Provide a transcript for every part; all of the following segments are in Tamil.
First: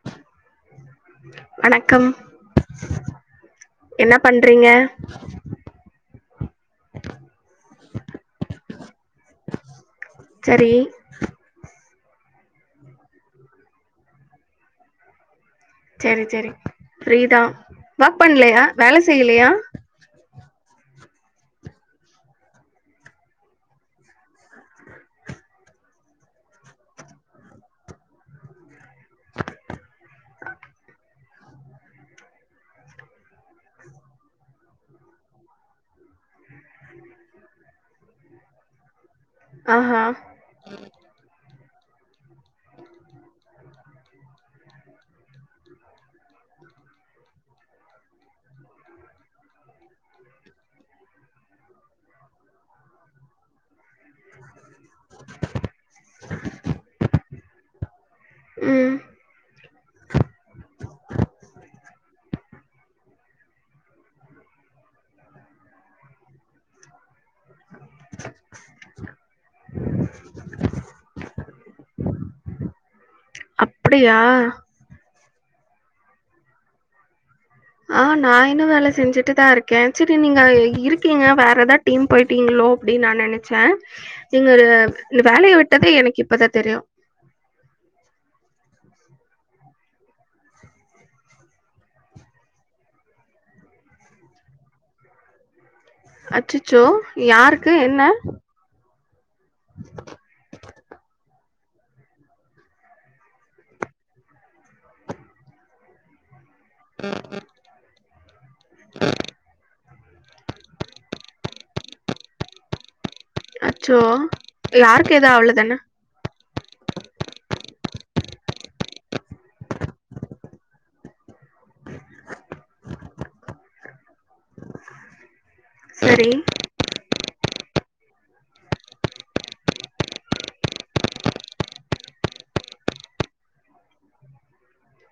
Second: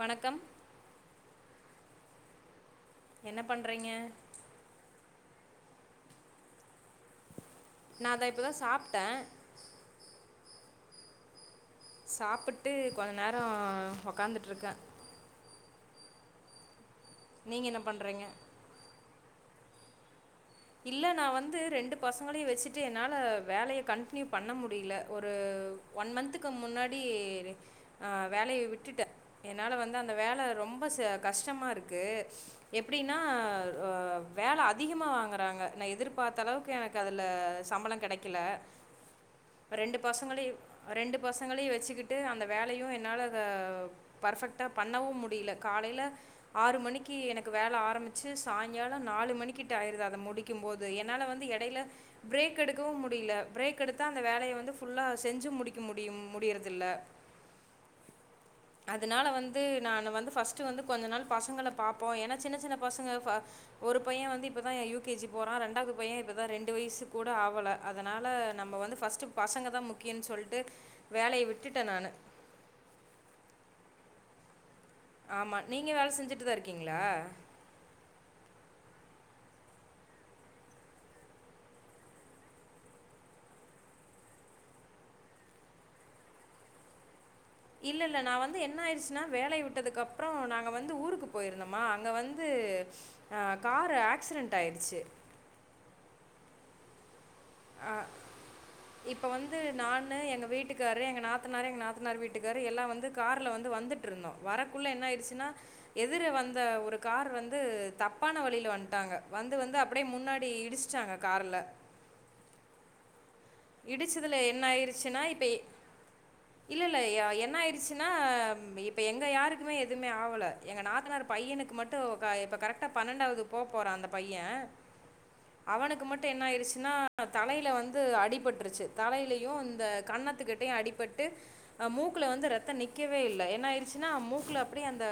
வணக்கம் வணக்கம் என்ன பண்ணுறீங்க என்ன பண்றீங்க நா இத இப்பதா சாப்ட்ட சரி சாப்புட்டு கொஞ்ச நேரம் ஒக்காந்துட்ருக்கன் சரி சரி ஃப்ரீதா நீங்கள் என்ன ஒர்க் பண்ணுறீங்க பண்லயா வேல செய்யலயா இல்ல நா வந்து ரெண்டு பசங்களையு வச்சுட்டு என்னால வேலைய கண்டினியூ பண்ண முடியல ஒரு ஒன் மந்த்க்கு முன்னாடி வேலயை விட் டுட்ட என்னால வந்து அந்த வேல ரொம்பச கஷ்டமா இருக்கு எப்படின்னா அ வேல அதிகமா வாங்க ராங்க நா எதிர்பார்த்த அளவுக்கு எனக்கு அதுல சம்பளம் கெடைக்குல ரெண்டு ஆஹா பசங்களையும் ரெண்டு பசங்களையு வ வச்சிகிட்டு அந்த வேலையும் என்னால அ பர்ஃபக்டா பண்ணவும் முடியல காலைல ஆறு மணிக்கு எனக்கு வேல ஆரம்பிச்சு சாயங்காலம் நாலு மணிக்கிட்டாயிறுது அத முடி க்கும் போது என்னால வந்து எடையில பிரேக் எடுக்கவும் முடியில பிரேக் எடுத்தா அந்த வேலய வந்து ஃபுல்லா செஞ்சு முடிக்க முடியும் முடியிறதில்ல ம் அதுனால வந்து நா வந்து ஃபர்ஸ்ட் வந்து கொஞ்ச நாள் பசங்கள பாப்போ ஏனா சின்ன சின்ன பசுங்க வ ஒரு பையன் வந்து இப்பதா யூ கேஜி போறா ரெண்டாவது பையன் இப்பதா ரெண்டு வயசு கூட ஆவல அதனால நம்ம வந்து ஃபர்ஸ்ட் பசங்க தா முக்கியன் சொல்ட்டு வேலய விட் விட்டுட்டன் நானு அப்டியா ஆமா நீங்க வேல செஞ்சுட்டுதா இருக்கீங்ளா ஆ நா இன்னு வேல செஞ்சுட்டு தாருக்கே சரி நீங்க இருக்கீங்க வேற ஏதா டீம் போயிட்டீங்ளோ அப்டின் நா நெனச்ச நீங்க வேலய விட்டது எனக்கு இப்பதா தெரியு இல்ல இல்ல நா வந்து என்ன ஆயிடுச்சுன்னா வேலைய விட்டதுக்கப்ற நாங்க வந்து ஊருக்கு போயிருந்தோமா அங்க வந்து ஆ காரு ஆக்ஸிடென்ட் ஆயிருச்சு அச்சச்சோ யாருக்கு என்ன ப்ப வந்து நானு எங்க வீட்டுக்கார்ரு எங்க நாத் நாத்தனாரு எ நாத்தனாரு வீட்டுக்கார்ரு எல்லா வந்து கார்ல வந்து வந்துட்ருந்தோ வரக்குள்ள என்ன ஆய்ச்சுன்னா எதிர வந் இந்த ஒரு காரு வந்து த தப்பான வழில வன்ட்டாங்க வந்து வந்து அ அப்டியே முன்னாடி இடிச்டாங்க கார்ல அச்சோ யாருக்கு எது ஆவ்ளதான இல்லல்ல ய என்னாயிடுச்சுனா இப்ப எங்க யாருக்குமே எதுவ்மே ஆவல எங்க நாத்தனார் பையனுக்கு மட்டு க இப்ப கரெக்டா பன்னெண்டாவுது போ போறா அந்த பைய அவனுக்கு மட்டு சரி என்னாயிருச்சுனா தலைல வந்து அடிபட் ட்ருச்சு தலைலெயு இந்த கன்னத்துகிட்டயு அடிபட்டு அ மூக்குல வந்து ரத்த நிக்கவே இல்ல என்னாயிருச்சுனா மூக்குல அப்டியே அந்த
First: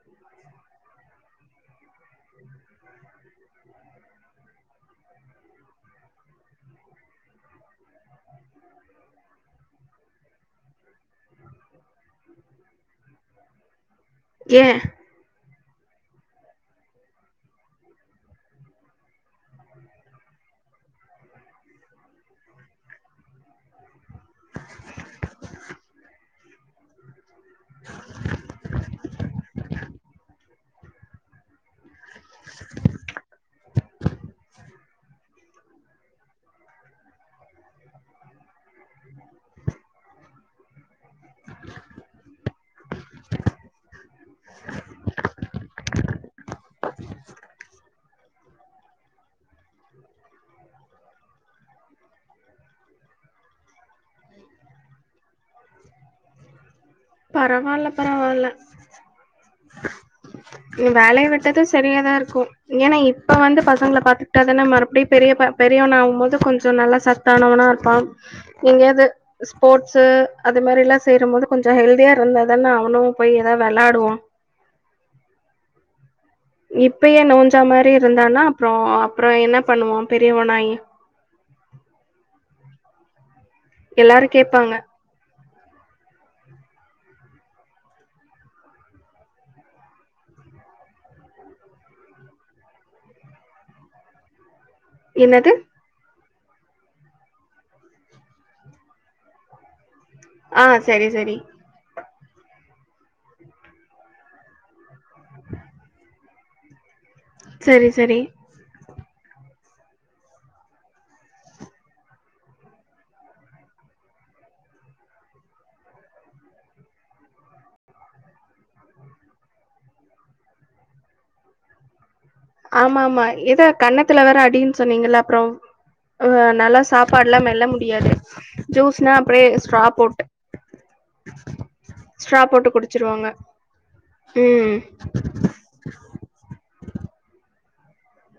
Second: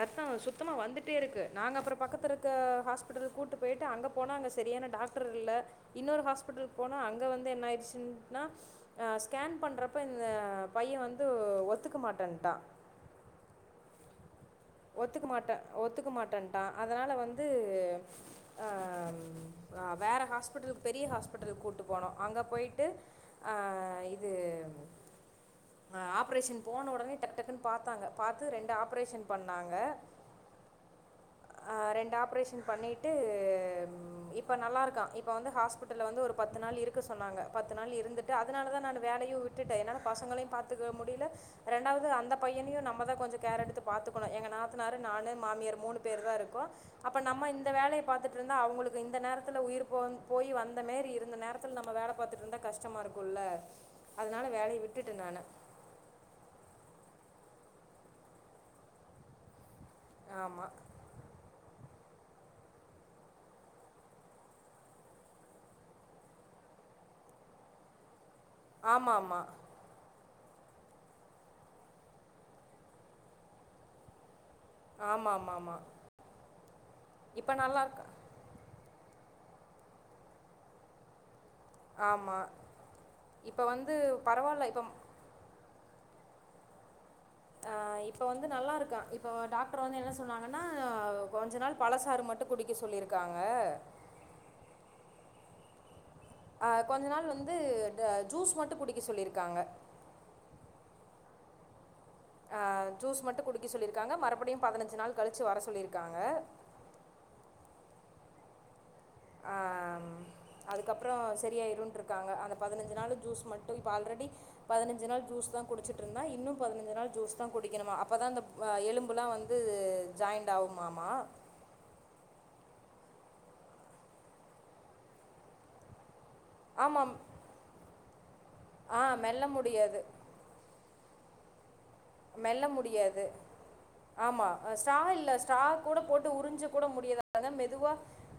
ரத்த சுத்தமா வந்துட்டேருக்கு நாங்க அப்றோ பக்கத்துருக்க ஹாஸ்பிட்டல் கூட்டு போய்ட்டு அங்க போனா அங்க செரியான டாக்டர் இல்ல இன்னொரு ஹாஸ்பிட்டல் போனா அங்க வந் து என்னாயிர்ச்சுன்னா ஆ ஸ்கேன் பண்றப்ப இந்த பைய வந்து ஒத்துக்க மாட்டன்ட்டா ஏ ஒத்துக்க மாட்ட [unintelligible] ஒத்துக்க மாட்டென்ட்டா அதனால வந்து ஆ வேற ஹாஸ்பிட்டல் பெரிய ஹாஸ்பிட்டலுக் கூட்டு போனோ அங்க போயிட்டு ஆ இது ஆ ஆப்ரேஷன் போன ஒடனே டக்கு டக்குன் பாத்தாங்க பாத்து ரெண்டு ஆப்ரேஷன் பண்ணாங்க ஆ ரெண்டு ஆப்ரேஷன் பண்ணிட்டு இப்ப நல்லாருக்கா இப்ப வந்து ஹாஸ்பிட்டல்ல வந்து ஒரு பத்து நாள் இருக்க சொன்னாங்க பத்து நாள் இருந்துட்டு அதனாலதா நானு வேலையு விட்டுட்டே என்னால பசங்கள பாத்துக்க முடில ரெண்டாவது அந்த பையனையு நம்மதா கொஞ்ச கேர் எடுத்து பாத்துக்கணு எங்க நாத்தனாரு நானு மாமியார் மூணு பேர் தாருக்கோ அப்ப நம்ம இந்த வேலைய பாத்துட்ருந்தா அவுங்களுக்கு இந்த நேரத்துல உயிர் போ போயி வந்த மாரி இருந்த நேரத்துல் நம்ம வேல பாத்துட்ருந்தா கஷ்டமாருக்குல்ல அதனால வேலைய விட்டுட்டே நானு பரவால்ல பரவால்ல ஆமாம் நீ வேலைய விட்டது சரியாதாருக்கு ஏனா இப்ப வந்து பசங்ள பாத்துக்டாதான மறுப்டி பெரிய ப பெரியவனாவு போது கொஞ்ச நல்லா சத்தானவனாருப்பா எங்யாது ஆமாம் ஆமாம் ஸ்போர்ட்ஸு அது மேரிலா சேரும்போது கொஞ்ச ஹெல் த்தியா இருந்தாதான அவனு போய் எதா வெளாடுவா ஆமாமாமா இப்பயே நோஞ்சா மாரி இருந்தானா அப்றோ அப்றோ என்ன பண்ணுவா பெரியவனாயி ஆமா இப்ப வந்து எல்லாரு பரவால்ல கேப்பாங்க இப்ப ஆ இப்ப வந்து நல்லாருக்கா இப்ப டாக்டர் வந்து என்ன சொன்னாங்கனா கொஞ்ச நாள் பழசாறு மட்டு குடிக்க சொல்லியிருக்காங்க என்னது ஆ கொஞ்ச நாள் வந்து ஜூஸ் மட்டு குடிக்க சொல்லிருக்காங்க ஆ சரி சரி அ ஜூஸ் மட்டு குடிக்க சொல்லிருக்காங்க மறுபடியு பதுனஞ்சு நாள் கழிச்சு வர சொல்லிருக்காங்க சேரி செரி ஆ ம் அதுக்கப்றோ செரியாயிருன்ட்ருக்காங்க அந்த பதுனஞ்சு நாளு ஜூஸ் மட்டு இப்ப ஆல்ரெடி பதுனஞ்சு நாள் ஜூஸ் தா குடுச்சுட்ருந்தா இன்னு பதுனஞ்சு நாள் ஜூஸ் தா குடிக்கணுமா அப்பதா அந்த வ எலும்புல்லா வந்து ஜாயிண்ட் ஆகுமாமா ஆமாமா ஏதோ கண்ணத்துல வேற அடீன் சொன்னீங்கல்ல அப்றோ ஆ நல்லா ஆமாம் சாப்பாட்லா மெல்ல முடியாது ஆ ஜூஸ்னா மெல்ல அப்படியே ஸ்ட்ரா முடியாது போட்டு ஸ்ட்ரா மெல்ல போட்டு முடியாது குடிச்சிருவாங்க ஆமா ம் ஸாட்ரா இல்ல ஸ்ட்ரா கூட போட்டு உறிஞ்ச கூட முடியது அதா மெ துவா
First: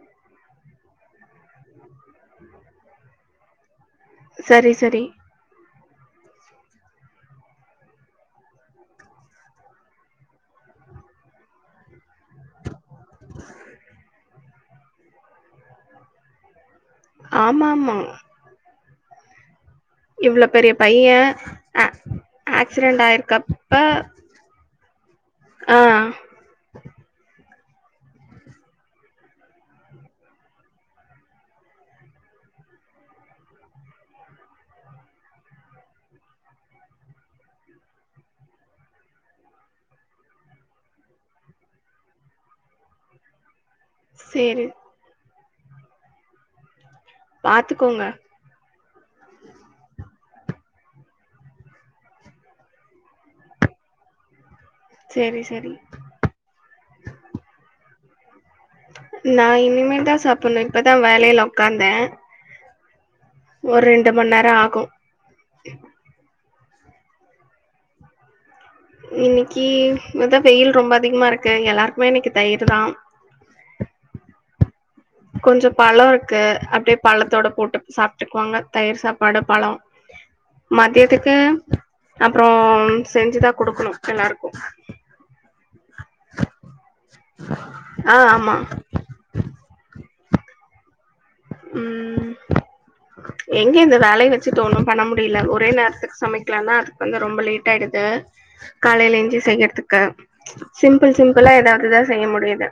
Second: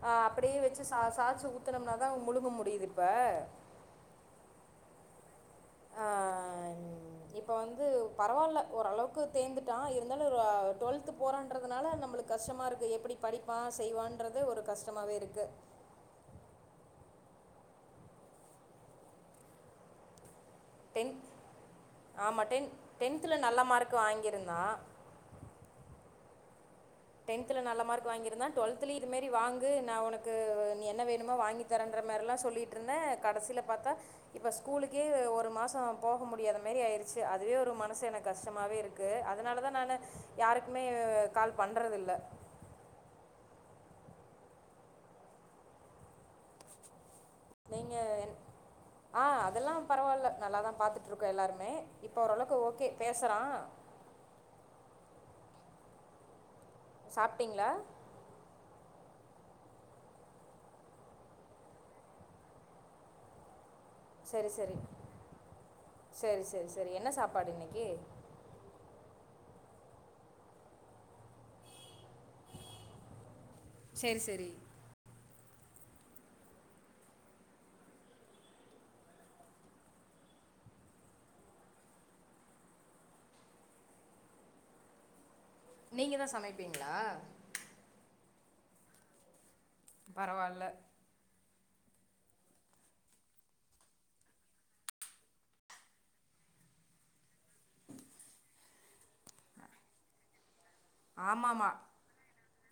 ஆ அப்புடியே வச்சு ச சாச்சு ஊத்தனம்னாதா முழுங்க முடியிது இப்ப சரி சரி அ இப்ப வந்து பரவால்ல ஓரளவுக்கு தேந்துட்டா இருந்தாலு ர ட்வெல்த் போறான்றதுனால நம்மளுக் கஷ்டமாருக்கு எப் எப்புடி படிப்பா செய்வான்ற ஒரு கஷ்டமாவே இருக்கு ஆமா ஆமா இவ்வளோ பெரிய டென்த் பையன் ஆமா டென் ஆக்சிடென்ட் டென்த்தில் நல்ல ஆயிருக்கப்ப மார்க் வாங்கியிருந்தான் ஆஹ் டென்த்தல நல்ல மார்க் வாங்கியிருந்தான் டுவெல்த்தலும் இதுமாரி வாங்க நான் உனக்கு என்ன வேணுமோ வாங்கி தரேன்ற மாதிரல்லாம் சொல்லிட்டு இருந்தேன் கடைசியில பார்த்தா இப்ப ஸ்கூலுக்கே ஒரு மாசம் போக முடியாத மாரி ஆயிருச்சு அதுவே ஒரு மனசு எனக்கு கஷ்டமவே இருக்குது அதனால தான் நான் யாருக்குமே கால் பண்ணுறதில்லை சரி பாத்துக்கோங்க ஆஹ் அதெல்லாம் பரவாயில்ல நல்லாதான் பாாரத்துட்டு இருக்கோம் எல்லாருமே இப்ப ஓரளவுக்கு ஓகே பேசுறான் சரி சரி சாப்பிட்டீங்களா நான் இனிமேதான் சாப்பிடணும் இப்பதான் வேலையில உக்காந்தேன் ஒரு ரெண்டு மணி சரி நேரம் சரி ஆகும் சரி சரி சரி என்ன சாப்பாடு இன்னைக்கு இன்னைக்கு இதான் வெயில் ரொம்ப அதிகமா இருக்கு எல்லாருக்கும் குமே தயிர்தா சரி சரி கொஞ்சம் பழம் இருக்கு அப்படியே பழத்தோட போட்டு சாப்பிட்டுக்குவாங்க தயிர் சாப்பாடு பழம் மதியத்துக்கு அப்புறம் செஞ்சுதான் கொடுக்கணும் எல்லாருக்கும் நீங்க தான் சமைப்பீங்களா ஆ ஆமா பரவாயில்ல உம் எங்க இந்த வேலைய வச்சுட்டு ஒண்ணும் பண்ண முடியல ஒரே நேரத்துக்கு சமைக்கலாம்னா அதுக்கு வந்து ரொம்ப லேட் ஆயிடுது காலையில எஞ்சி செய்யறதுக்கு சிம்பிள் சிம்பிளா ஆமாமா. ஏதாவதுதான் செய்ய முடியுது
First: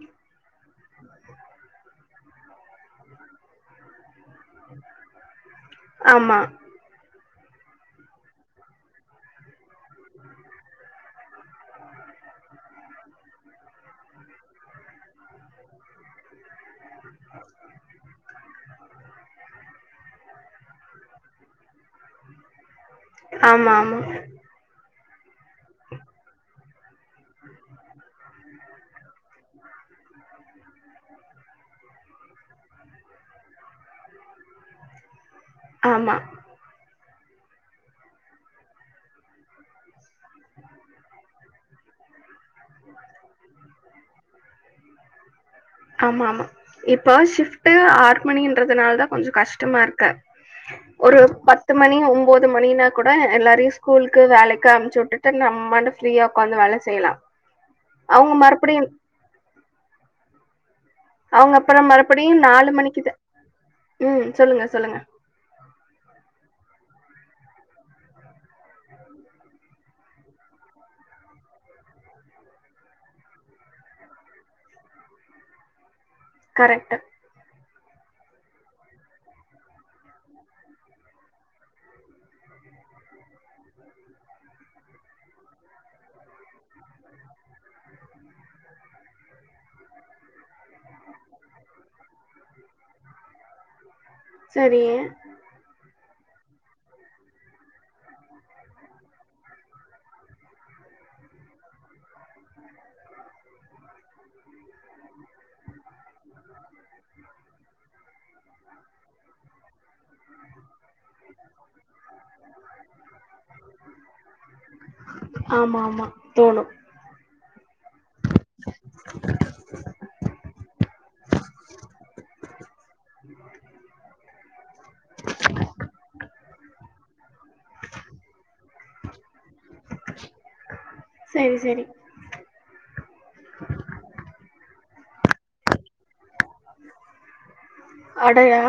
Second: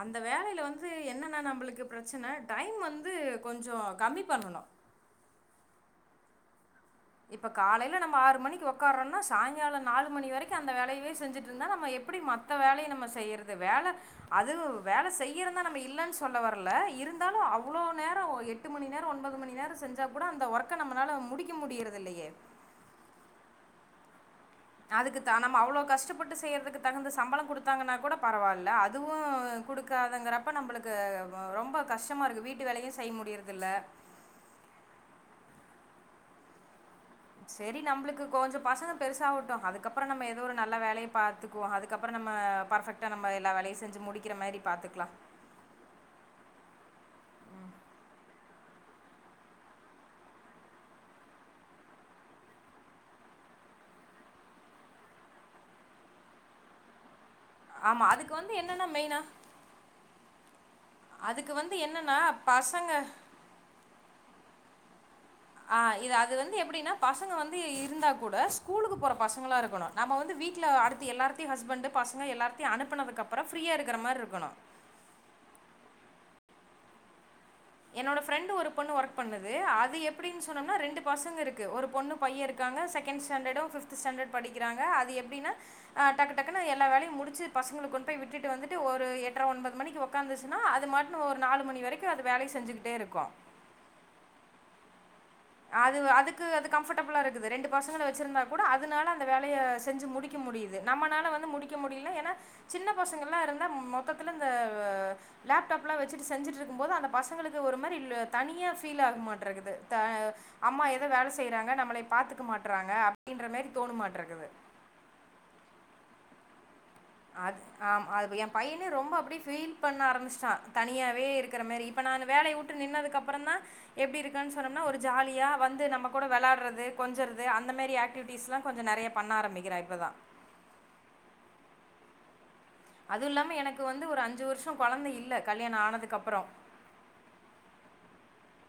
அந்த வேலையில வந்து என்னன்னா நம்மளுக்கு பிரச்சனை டைம் வந்து கொஞ்சம் கம்மி பண்ணணும் ஆமா இப்ப காலையில நம்ம ஆறு மணிக்கு உக்காறோம்னா சாயங்காலோ நாலு மணி வரைக்கு அந்த வேலையவே செஞ்சுட்டு இருந்தா நம்ம எப்படி மத்த வேலைய நம்ம செய்யறது வேல அது வேல செய்யறந்தா நம்ம இல்லன்னு சொல்ல வரல இருந்தாலு அவ்வுளோ நேரோ எட்டு மணி நேரோ ஒன்பது மணி நேரோ செஞ்சா கூட அந்த ஒர்க்க நம்மளால முடிக்க முடியறது முடியறதில்லையே ஆமா ஆமா அதுக்கு தான் நம்ம அவ்வளவு கஷ்டப்பட்டு செய்யறதுக்கு தகுந்த சம்பளம் குடுத்தாங்கன்னா கூட பரவால்ல அதுவு குடுக்காதுங்கறப்ப நம்மளுக்கு ரொம்ப கஷ்டமா இருக்கு வீட்டு வேலையு செய்ய முடியறது இல்ல ஆமா செரி நம்மளுக்கு கொஞ்சு பசங்க பெருசாகட்டு அதுக்கப்புறோ நம்ம ஏதோ ஒரு நல்ல வேலைய பாத்துக்குவோ அதுக்கப்புறோ நம்ம பர்ஃபெக்டா நம்ம எல்லா வேலையு செஞ்சு முடிக்கிற மாரி பாத்துக்கலா ஆமா ஆமா இப்போ ஷிப்ட்டு ஆறு மணன்றதுனால தா கொஞ்சு கஷ்டமா இருக்கு ஒரு பத்து மணி ஒம்போது மணினா கூட எல்லாரையு ஸ்கூலுக்கு வேலைக்கு அனும்பிச்சு விட்டுட்டு நம்மபாட்டுக்கு ஃப்ரீயா உடக்காந்து வேல செய்யலா ஆமா அதுக்கு அவங்க வந்து மறுபடியு என்னன்னா மெயினா அவங்க அப்புறோ மறுபடியு நாலு மணிக்குதா உம் சொல்லுங்க சொல்லுங்க ஆ இது அது வந்து எப்படின்னா பசங்க வந்து இருந்தா கூட ஸ்கூலுக்கு போற பசங்களா இருக்கணு நம்ம வந்து வீட்டுல அடுத்து எல்லாரத்தையு ஹஸ்பண்ட் பசங்க எல்லாரத்தையும் அனுப்பனதுக்கு அப்புறம் ஃப்ரீயா இருக்கிற மாதிரி இருக்கணு கரெக்ட்டு என்னோட ஃபிரண்டு ஒரு பொண்ணு வர்க் பண்ணுது அது எப்பிடின்னு சொன்னோம்னா ரெண்டு பசங்க இருக்கு ஒரு பொண்ணு பைய இருக்காங்க செக்கெண்டு ஸ்டேன்டடும் ஃவ்து ஸ்டேன்டடு படிக்குராங்க அது எப்பிடினா ஆ டக்குடக்குனு எல்லா வேளையு முடிச்சி பசங்கள கொண்டு போய் விட்டுட்டு வந்துட்டு ஒரு எட்டரை ஒன்பது மணிக்கு ஒக்காந்துச்சின்னா அதுமாட்டுல ஒரு நாளு மணி வரைக்கு அது வேலைய செஞ்சுக்கிட்டே இருக்கு சரி அது அதுக்கு அது கம்ஃபர்டபுளா இருக்குது ரெண்டு பசங்கள வெச்சுருந்தா கூட அதனால அந்த வேலைய செஞ்சு முடிக்க முடியுது நம்மனால வந்து முடிக்க முடியல்னா ஏன்னா சின்ன பசங்கள்லா இருந்தா மொத்தத்தில இந்த ஆ லேப்டாப்லா வெச்சுட்டு செஞ்சுட்டுருக்கும் போது அந்த பசங்களுக்கு ஒரு மாரி இல் தனியா ஃபீல் ஆக மாட்டே இருக்குது த அம்மா எதோ வேல செய்றாங்க நம்ள பாத்துக்க மாட்டறாங்க அப்டின்ற மாரி தோணு மாட்ருக்குது ஆமா ஆமா தோணு அது ஆம் அது ஏ பைய்னே ரொம்ப அப்டி ஃபீல் பண்ண ஆரம்பிஸ்டா தனியாவே இருக்கிற மாரி இப்ப நானு வேலய் வுட்டு நின்னதுக்கப்பறந்தா எப்டி இருக்கான்னா சொன்னொம்னா ஒரு ஜாலியா வந்து நம்ம குட வெளாட்றது கொஞ்சறது அந்த மாரி ஆக்டிவிட்டிஸ்லா கொஞ்சு நெறய பண்ணாரம்பிக்கிறா இப்பதா செரி செரி அதுவுல்லாம எனக்கு வந்து ஒரு அஞ்சு வர்ஷோ கொழந்த இல்ல கல்யாணோ ஆனதுக் கப்பறோ டையா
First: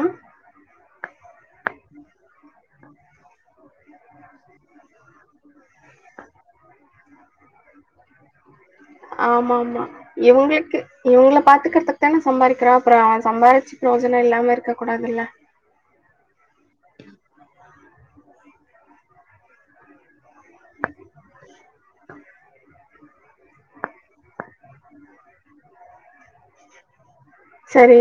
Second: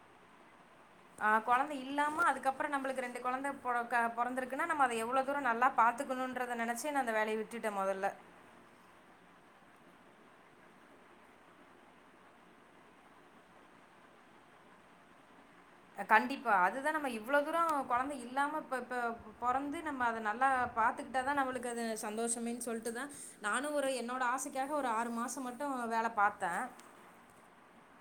ஆ கொழந்த இல்லாம அதுக்கப்பொற நம்பளுக்கு ரெண்டு கொழந்த பொறக்க பொறந்திருக்குன்னா நம்ம அத எவ்ளோ தூரொ நல்லா பாத்துக்குணுன்றத நெனச்சி நா அந்த வேலய விட்டுட்டே மொதல்ல ஆமாம்மா இவுங்குளுக்கு இவங்ள பாத்துக்கிறதுக்கு தான சம்பாதிக்றோ அப்றோ சம்பாரிச்சு பிரோஜனம் இல்லாம இருக்க கூடாதில்ல கண்டிப்பா அதுதா நம்ம இவ்ளோ தூரோ கொழந்த இல்லாம ப்ப ப்ப பொறந்து நம்ம அத நல் ஆ பாத்துக்ட்டா தா நம்புளுக்கு அது சந்தோஷமேன்னு சொல்லி டுதுதா நானு ஒரு என்னோட ஆசைக்காக ஒரு ஆறு மாசம் மட்டு வேல பாத்தே சரி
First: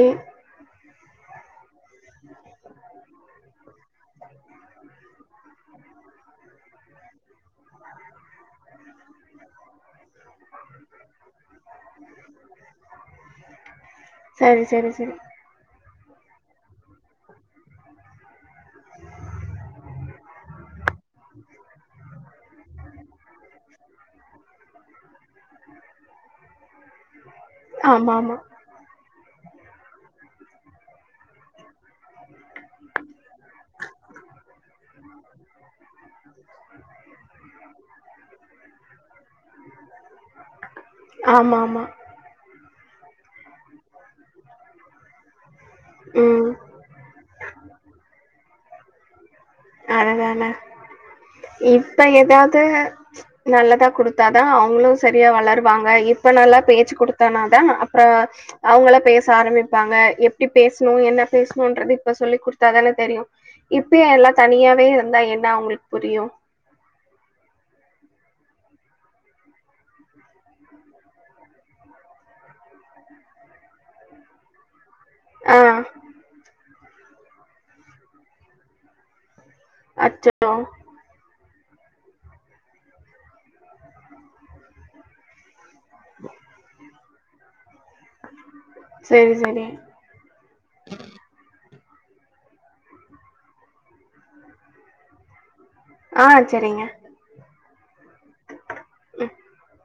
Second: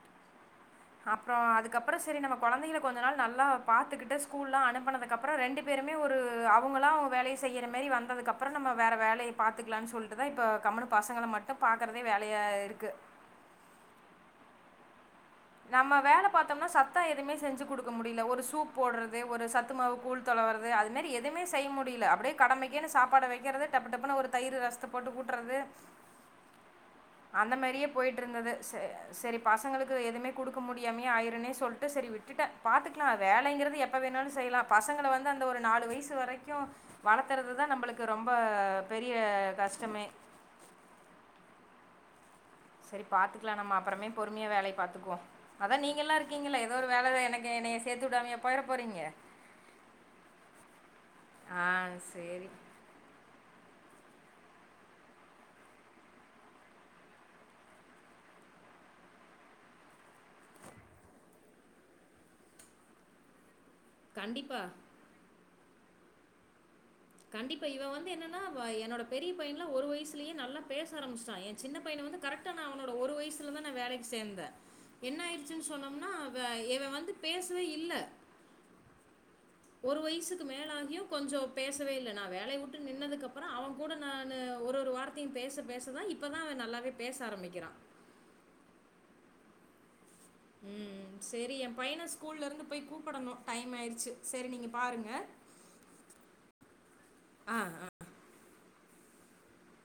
அப்றொ அதுக்கப்றொ செரி நம்ம கொழந்திகள கொஞ்சு நாள் நல்லா பார்த்துகுட்டு ஸ்கூல்லா அனுப்பனதுக்கப்றொ ரெண்டு பேருமே ஒரு அவங்களா வேலய் செய்யற மாரி வந்ததுக்கப்புறோ நம்ம வேற வேலைய பாத்துக்கலானு சொல் துதா இப்ப கம்முனு பசங்கள மட்டும் பாக்குறதே வேலயா இருக்கு செரி செரி நம்ம வேல பாத்தொம்னா சத்தா எதுவுமே செஞ்சு குடுக்க முடியல ஒரு சூப் போட்றது ஒரு சத்து மாவு கூழ் தொளவ்ற்து அது மேரி எதுமே செய் முடிய்ல அப்டே கடமைக்கீன்னு சாப்பாட வைக்கிறது டப்பு டப்புனு ஒரு தயிரு ரஸ்த போட்டு கூட்டறது அந்த மாரியே ஆமா ஆமா போய்ட்டிருந்தது ச செரி பசங்களுக்கு எதுமே குடுக்க முடியாம்யே ஆயிர்ரனே சொல்ட்டு செரி விட்டுட்டே பாத்துக்லா வேலைங்கிறது எப்ப வேண்ணாலு செய்லா பசங்கள வந் து அந்த ஒரு நாலு வய்சு வரைக் க்கு வளத்தறதுதா நம்பளுக்கு ரொம்ப பெரிய கஷ்டமே ஆமா ஆமா செரி பாத்துக்லா நம்ம அப்பறமே பொறும்ய வேலை பாத்துக்குவோ அதா நீங்கெல்லா ம் இருக்கீங்கள்ல எதோ ஒரு வேல எனக்கு என்னய சேர்த்துட்டாமெயா போயிற போறீங்க அததான ஆ இப்ப சேரி எதாவ்து ச்ச் நல்லதா குடுத் த்தாதா அவ்ங்ளு செரியா வளர்வாங்க இப்ப நல்லா பேச்சு குடுத்தானாதா அப்ப அவ்ங்கள பேச ஆரம்பிப்பாங்க எப்டி பேஸ்ணு என்ன பேஸ்ணுன்றது இப்ப சொல்லி குடுத்தாதான தெரியு இப்பெ எல்லா கண்டிப்பா தனியாவே இருந்தா என் ன அவ்ங்ளுக் புரியு கண்டிப்பா இவ வந்து என்னன்னா அ என்னோட பெரிய் பைய்ன்லா ஒரு வய்ஸ்லயே நல்லா பேசாரம்பிஸ்ட்டா எ சின்ன பைய்ன வந்து கரெட்டா நா அவனோட ஒரு வயஸ்லதா நா வேலைக் சேந்தே என்ன ஆ ஆயிடுச்சுன்னு சொன்னோம்னா வ இவ வந்து பேசவே இல்ல ஒரு வயசுக்கு அச்சோ மேலாகியு கொஞ்சோ பேசவே இல்ல நா வேலய வுட்டு நின்னதுக்கு அப்பறோ அவ கூட நானு ஒரு ஒரு வார்த்தியு பேச பேச தா இப்பதா அவ நல்லாவேப் பேச ஆரம்பிக்கிறா செரி செரி ம் சேரி எ பையன ஸ்கூல்லருந்து போய் கூப்பிடணு டைம் ஆயிடுச்சு செரி நீங்க பாருங்க அ செரிங்க ஆ ம்